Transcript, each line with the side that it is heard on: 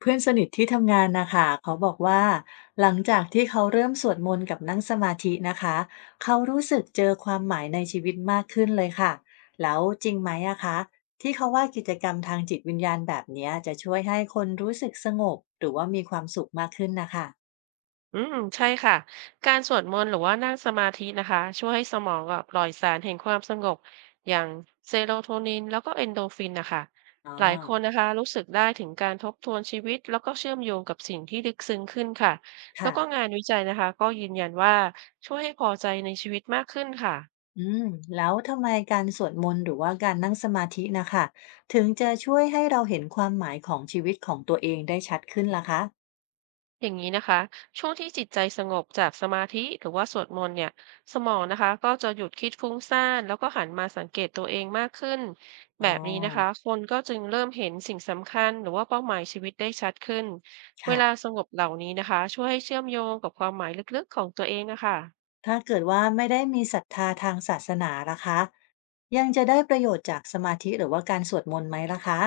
left: เพื่อนสนิทที่ทำงานนะคะเขาบอกว่าหลังจากที่เขาเริ่มสวดมนต์กับนั่งสมาธินะคะเขารู้สึกเจอความหมายในชีวิตมากขึ้นเลยค่ะแล้วจริงไหมอะคะที่เขาว่ากิจกรรมทางจิตวิญญาณแบบเนี้ยจะช่วยให้คนรู้สึกสงบหรือว่ามีความสุขมากขึ้นนะคะ
right: อืมใช่ค่ะการสวดมนต์หรือว่านั่งสมาธินะคะช่วยให้สมองอะปล่อยสารแห่งความสงบอย่างเซโรโทนินแล้วก็เอนโดรฟินนะคะ
left: อ๋อ
right: หลายคนนะคะรู้สึกได้ถึงการทบทวนชีวิตแล้วก็เชื่อมโยงกับสิ่งที่ลึกซึ้งขึ้นค่ะแล้ว
left: ค่ะ
right: ก็งานวิจัยนะคะก็ยืนยันว่าช่วยให้พอใจในชีวิตมากขึ้นค่ะ
left: อืมแล้วทำไมการสวดมนต์หรือว่าการนั่งสมาธินะคะถึงจะช่วยให้เราเห็นความหมายของชีวิตของตัวเองได้ชัดขึ้นล่ะคะ
right: อย่างนี้นะคะช่วงที่จิตใจสงบจากสมาธิหรือว่าสวดมนต์เนี่ยสมองนะคะก็จะหยุดคิดฟุ้งซ่านแล้วก็หันมาสังเกตตัวเองมากขึ้น
left: อ๋
right: แบ
left: อ
right: บนี้นะคะคนก็จึงเริ่มเห็นสิ่งสำคัญหรือว่าเป้าหมายชีวิตได้ชัดขึ้นเว
left: ค่ะ
right: ลาสงบเหล่านี้นะคะช่วยให้เชื่อมโยงกับความหมายลึกๆของตัวเองนะคะ
left: ถ้าเกิดว่าไม่ได้มีศรัทธาทางศาสนาล่ะคะยังจะได้ประโยชน์จากสมาธิหรือว่าการสวดมนต์ไหมล่ะคะ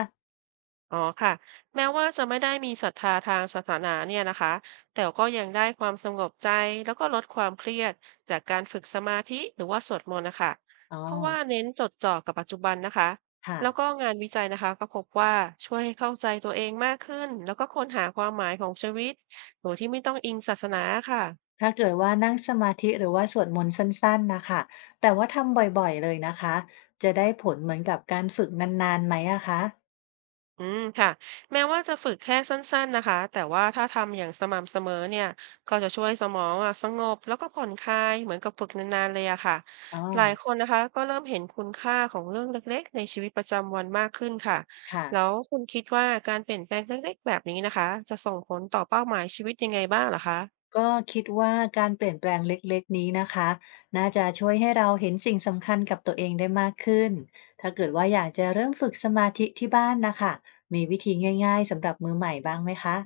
right: อ๋อค่ะแม้ว่าจะไม่ได้มีศรัทธาทางศาสนาเนี่ยนะคะแต่ก็ยังได้ความสงบใจแล้วก็ลดความเครียดจากการฝึกสมาธิหรือว่าสวดมนต์นะคะ
left: อ๋อ
right: เพราะว่าเน้นจดจ่อกับปัจจุบันนะคะ
left: ค่ะ
right: แล้วก็งานวิจัยนะคะก็พบว่าช่วยให้เข้าใจตัวเองมากขึ้นแล้วก็ค้นหาความหมายของชีวิตโดยที่ไม่ต้องอิงศาสนาค่ะ
left: ถ้าเกิดว่านั่งสมาธิหรือว่าสวดมนต์สั้นๆนะคะแต่ว่าทำบ่อยๆเลยนะคะจะได้ผลเหมือนกับการฝึกนานๆไหมอะคะ
right: อืมค่ะแม้ว่าจะฝึกแค่สั้นๆนะคะแต่ว่าถ้าทำอย่างสม่ำเสมอเนี่ยก็จะช่วยสมองอะสงบแล้วก็ผ่อนคลายเหมือนกับฝึกนานๆเลยอะค่ะ
left: อ๋อ
right: หลายคนนะคะก็เริ่มเห็นคุณค่าของเรื่องเล็กๆในชีวิตประจำวันมากขึ้นค่ะ
left: ค่ะ
right: แล้วคุณคิดว่าการเปลี่ยนแปลงเล็กๆแบบนี้นะคะจะส่งผลต่อเป้าหมายชีวิตยังไงบ้างเหรอคะ
left: ก็คิดว่าการเปลี่ยนแปลงเล็กๆนี้นะคะน่าจะช่วยให้เราเห็นสิ่งสำคัญกับตัวเองได้มากขึ้นถ้าเกิดว่าอยากจะเริ่มฝึกสมาธิที่บ้านนะคะมีวิธีง่ายๆสำหรับมือใหม่บ้างไหมคะ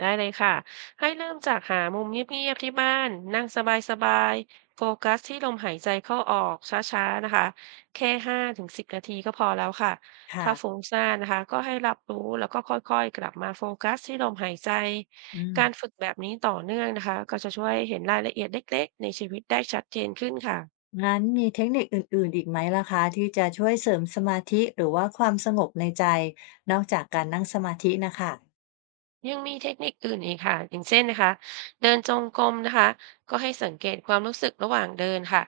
right: ได้เลยค่ะให้เริ่มจากหามุมเงียบๆที่บ้านนั่งสบายๆโฟกัสที่ลมหายใจเข้าออกช้าๆนะคะแค่5 ถึง 10 นาทีก็พอแล้วค่ะ
left: ค่ะ
right: ถ้าฟุ้งซ่านนะคะก็ให้รับรู้แล้วก็ค่อยๆกลับมาโฟกัสที่ลมหายใจ
left: อืม
right: การฝึกแบบนี้ต่อเนื่องนะคะก็จะช่วยเห็นรายละเอียดเล็กๆในชีวิตได้ชัดเจนขึ้นค่ะ
left: งั้นมีเทคนิคอื่นๆอีกไหมล่ะคะที่จะช่วยเสริมสมาธิหรือว่าความสงบในใจนอกจากการนั่งสมาธินะคะ
right: ยังมีเทคนิคอื่นอีกค่ะอย่างเช่นนะคะเดินจงกรมนะคะก็ให้สังเกตความรู้สึกระหว่างเดินค่ะ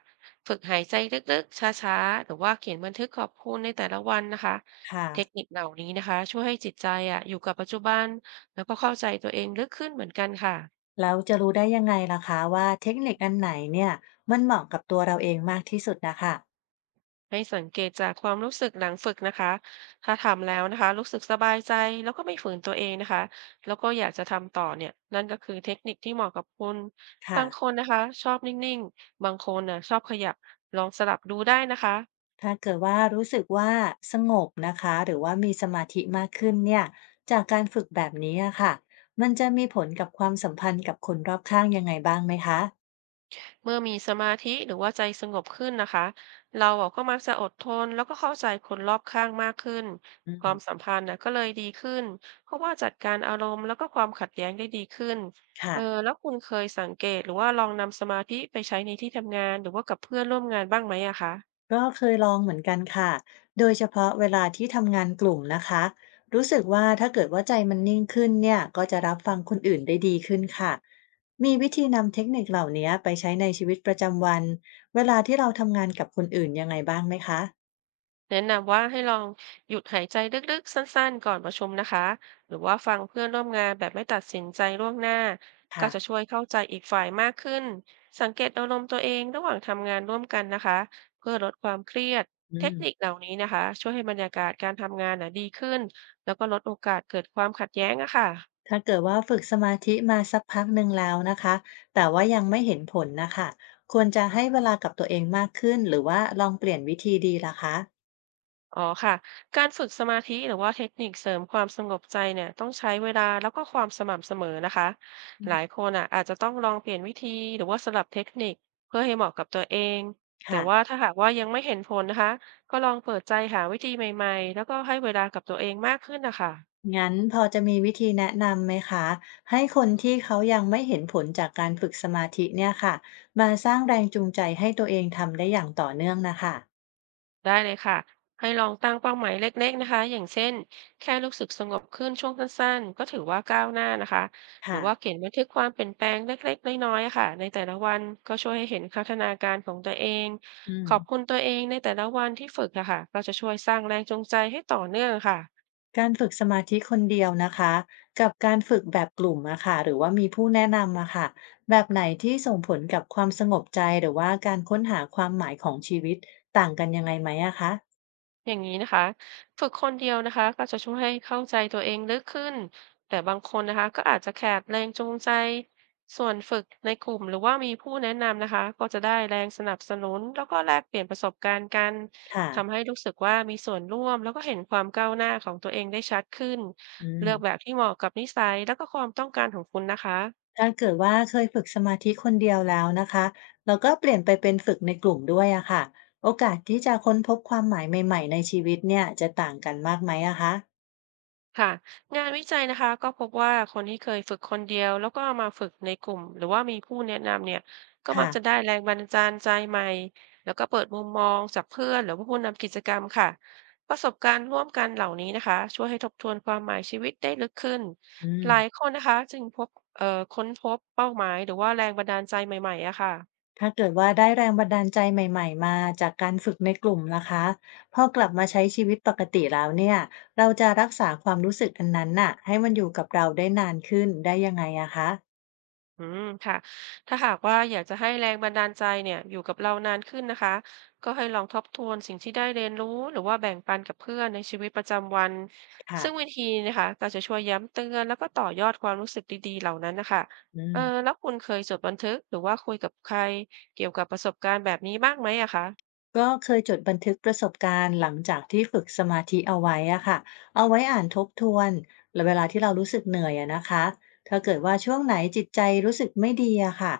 right: ฝึกหายใจลึกๆช้าๆหรือว่าเขียนบันทึกขอบคุณในแต่ละวันนะคะ
left: ค่ะ
right: เทคนิคเหล่านี้นะคะช่วยให้จิตใจอยู่กับปัจจุบันแล้วก็เข้าใจตัวเองลึกขึ้นเหมือนกันค่ะ
left: แล้วจะรู้ได้ยังไงล่ะคะว่าเทคนิคอันไหนเนี่ยมันเหมาะกับตัวเราเองมากที่สุดนะคะ
right: ให้สังเกตจากความรู้สึกหลังฝึกนะคะถ้าทำแล้วนะคะรู้สึกสบายใจแล้วก็ไม่ฝืนตัวเองนะคะแล้วก็อยากจะทำต่อเนี่ยนั่นก็คือเทคนิคที่เหมาะกับคุณ
left: ค่ะ
right: บางคนนะคะชอบนิ่งๆ บางคนน่ะชอบขยับลองสลับดูได้นะคะ
left: ถ้าเกิดว่ารู้สึกว่าสงบนะคะหรือว่ามีสมาธิมากขึ้นเนี่ยจากการฝึกแบบนี้อะค่ะมันจะมีผลกับความสัมพันธ์กับคนรอบข้างยังไงบ้างไหมคะ
right: เมื่อมีสมาธิหรือว่าใจสงบขึ้นนะคะเราอะก็มักจะอดทนแล้วก็เข้าใจคนรอบข้างมากขึ้น
left: อื
right: ความ
left: ม
right: สัมพันธ์นะก็เลยดีขึ้นเพราะว่าจัดการอารมณ์แล้วก็ความขัดแย้งได้ดีขึ้นเอ
left: ค่ะ
right: อแล้วคุณเคยสังเกตหรือว่าลองนำสมาธิไปใช้ในที่ทำงานหรือว่ากับเพื่อนร่วมงานบ้างไหมอะคะ
left: ก็เคยลองเหมือนกันค่ะโดยเฉพาะเวลาที่ทำงานกลุ่มนะคะรู้สึกว่าถ้าเกิดว่าใจมันนิ่งขึ้นเนี่ยก็จะรับฟังคนอื่นได้ดีขึ้นค่ะมีวิธีนำเทคนิคเหล่านี้ไปใช้ในชีวิตประจำวันเวลาที่เราทำงานกับคนอื่นยังไงบ้างไหมคะ
right: แนะนำว่าให้ลองหยุดหายใจลึกๆสั้นๆก่อนประชุมนะคะหรือว่าฟังเพื่อนร่วมงานแบบไม่ตัดสินใจล่วงหน้าก็
left: ค่ะ
right: จะช่วยเข้าใจอีกฝ่ายมากขึ้นสังเกตอารมณ์ตัวเองระหว่างทำงานร่วมกันนะคะเพื่อลดความเครียด
left: อื
right: เทค
left: ม
right: นิคเหล่านี้นะคะช่วยให้บรรยากาศการทำงานนะดีขึ้นแล้วก็ลดโอกาสเกิดความขัดแย้งอะค่ะ
left: ถ้าเกิดว่าฝึกสมาธิมาสักพักหนึ่งแล้วนะคะ แต่ว่ายังไม่เห็นผลนะคะควรจะให้เวลากับตัวเองมากขึ้นหรือว่าลองเปลี่ยนวิธีดีล่ะคะ
right: อ๋อค่ะการฝึกสมาธิหรือว่าเทคนิคเสริมความสงบใจเนี่ยต้องใช้เวลาแล้วก็ความสม่ำเสมอนะคะ
left: อื
right: หลาย
left: ม
right: คนอาจจะต้องลองเปลี่ยนวิธีหรือว่าสลับเทคนิคเพื่อให้เหมาะกับตัวเองแต่
left: ค่ะ
right: ว่าถ้าหากว่ายังไม่เห็นผลนะคะก็ลองเปิดใจหาวิธีใหม่ๆแล้วก็ให้เวลากับตัวเองมากขึ้นนะคะ
left: งั้นพอจะมีวิธีแนะนำไหมคะให้คนที่เขายังไม่เห็นผลจากการฝึกสมาธิเนี่ยค่ะมาสร้างแรงจูงใจให้ตัวเองทำได้อย่างต่อเนื่องนะคะ
right: ได้เลยค่ะ ให้ลองตั้งเป้าหมายเล็กๆนะคะอย่างเช่นแค่รู้สึกสงบขึ้นช่วงสั้นๆก็ถือว่าก้าวหน้านะคะ หรื
left: ค่ะ
right: อว่าเขียนบันทึกความเปลี่ยนแปลงเล็กๆน้อยๆค่ะในแต่ละวันก็ช่วยให้เห็นพัฒนาการของตัวเอง
left: อื
right: ข
left: ม
right: อบคุณตัวเองในแต่ละวันที่ฝึกนะคะก็จะช่วยสร้างแรงจูงใจให้ต่อเนื่องค่ะ
left: การฝึกสมาธิคนเดียวนะคะกับการฝึกแบบกลุ่มอะค่ะหรือว่ามีผู้แนะนำอะค่ะแบบไหนที่ส่งผลกับความสงบใจหรือว่าการค้นหาความหมายของชีวิตต่างกันยังไงไหมอะคะ
right: อย่างนี้นะคะฝึกคนเดียวนะคะก็จะช่วยให้เข้าใจตัวเองลึกขึ้นแต่บางคนนะคะก็อาจจะขาดแรงจูงใจส่วนฝึกในกลุ่มหรือว่ามีผู้แนะนำนะคะก็จะได้แรงสนับสนุนแล้วก็แลกเปลี่ยนประสบการณ์กัน
left: ค่ะ
right: ทำให้รู้สึกว่ามีส่วนร่วมแล้วก็เห็นความก้าวหน้าของตัวเองได้ชัดขึ้น
left: อืม
right: เลือกแบบที่เหมาะกับนิสัยแล้วก็ความต้องการของคุณนะคะ
left: ถ้าเกิดว่าเคยฝึกสมาธิคนเดียวแล้วนะคะแล้วก็เปลี่ยนไปเป็นฝึกในกลุ่มด้วยอะค่ะโอกาสที่จะค้นพบความหมายใหม่ๆในชีวิตเนี่ยจะต่างกันมากไหมอะคะ
right: ค่ะงานวิจัยนะคะก็พบว่าคนที่เคยฝึกคนเดียวแล้วก็เอามาฝึกในกลุ่มหรือว่ามีผู้แนะนำเนี่ยก็มัก
left: ค่ะ
right: จะได้แรงบันดาลใจใหม่แล้วก็เปิดมุมมองจากเพื่อนหรือว่าผู้นำกิจกรรมค่ะประสบการณ์ร่วมกันเหล่านี้นะคะช่วยให้ทบทวนความหมายชีวิตได้ลึกขึ้น
left: อื
right: หลาย
left: ม
right: คนนะคะจึงพบเอ่อค้นพบเป้าหมายหรือว่าแรงบันดาลใจใหม่ๆอะค่ะ
left: ถ้าเกิดว่าได้แรงบันดาลใจใหม่ๆมาจากการฝึกในกลุ่มล่ะคะพอกลับมาใช้ชีวิตปกติแล้วเนี่ยเราจะรักษาความรู้สึกอันนั้นน่ะให้มันอยู่กับเราได้นานขึ้นได้ยังไงอะคะ
right: อืมค่ะถ้าหากว่าอยากจะให้แรงบันดาลใจเนี่ยอยู่กับเรานานขึ้นนะคะก็ให้ลองทบทวนสิ่งที่ได้เรียนรู้หรือว่าแบ่งปันกับเพื่อนในชีวิตประจำวันซึ่งวิ
left: ค่ะ
right: ธีนะคะก็จะช่วยย้ำเตือนแล้วก็ต่อยอดความรู้สึกดีๆเหล่านั้นนะคะ
left: อืม
right: เออแล้วคุณเคยจดบันทึกหรือว่าคุยกับใครเกี่ยวกับประสบการณ์แบบนี้บ้างไหมอะคะ
left: ก็เคยจดบันทึกประสบการณ์หลังจากที่ฝึกสมาธิเอาไว้อะค่ะเอาไว้อ่านทบทวนเวลาที่เรารู้สึกเหนื่อยอะนะคะถ้าเกิดว่าช่วงไหนจิตใจรู้สึกไม่ดีอะค่ะ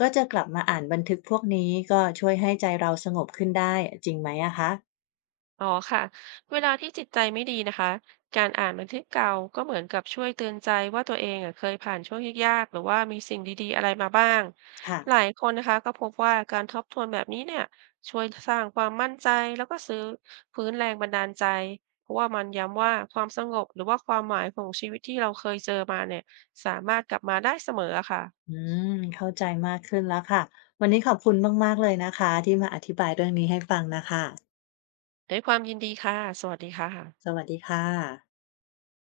left: ก็จะกลับมาอ่านบันทึกพวกนี้ก็ช่วยให้ใจเราสงบขึ้นได้จริงไหมอะคะ
right: อ๋อค่ะเวลาที่จิตใจไม่ดีนะคะการอ่านบันทึกเก่าก็เหมือนกับช่วยเตือนใจว่าตัวเองอ่ะเคยผ่านช่วงยากๆหรือว่ามีสิ่งดีๆอะไรมาบ้าง
left: ค่ะ
right: หลายคนนะคะก็พบว่าการทบทวนแบบนี้เนี่ยช่วยสร้างความมั่นใจแล้วก็ซื้อฟื้นแรงบันดาลใจเพราะว่ามันย้ำว่าความสงบหรือว่าความหมายของชีวิตที่เราเคยเจอมาเนี่ยสามารถกลับมาได้เสมออะค่ะ
left: อืมเข้าใจมากขึ้นแล้วค่ะวันนี้ขอบคุณมากๆเลยนะคะที่มาอธิบายเรื่องนี้ให้ฟังนะคะ
right: ด้วยความยินดีค่ะสวัสดีค่ะ
left: สวัสดีค่ะ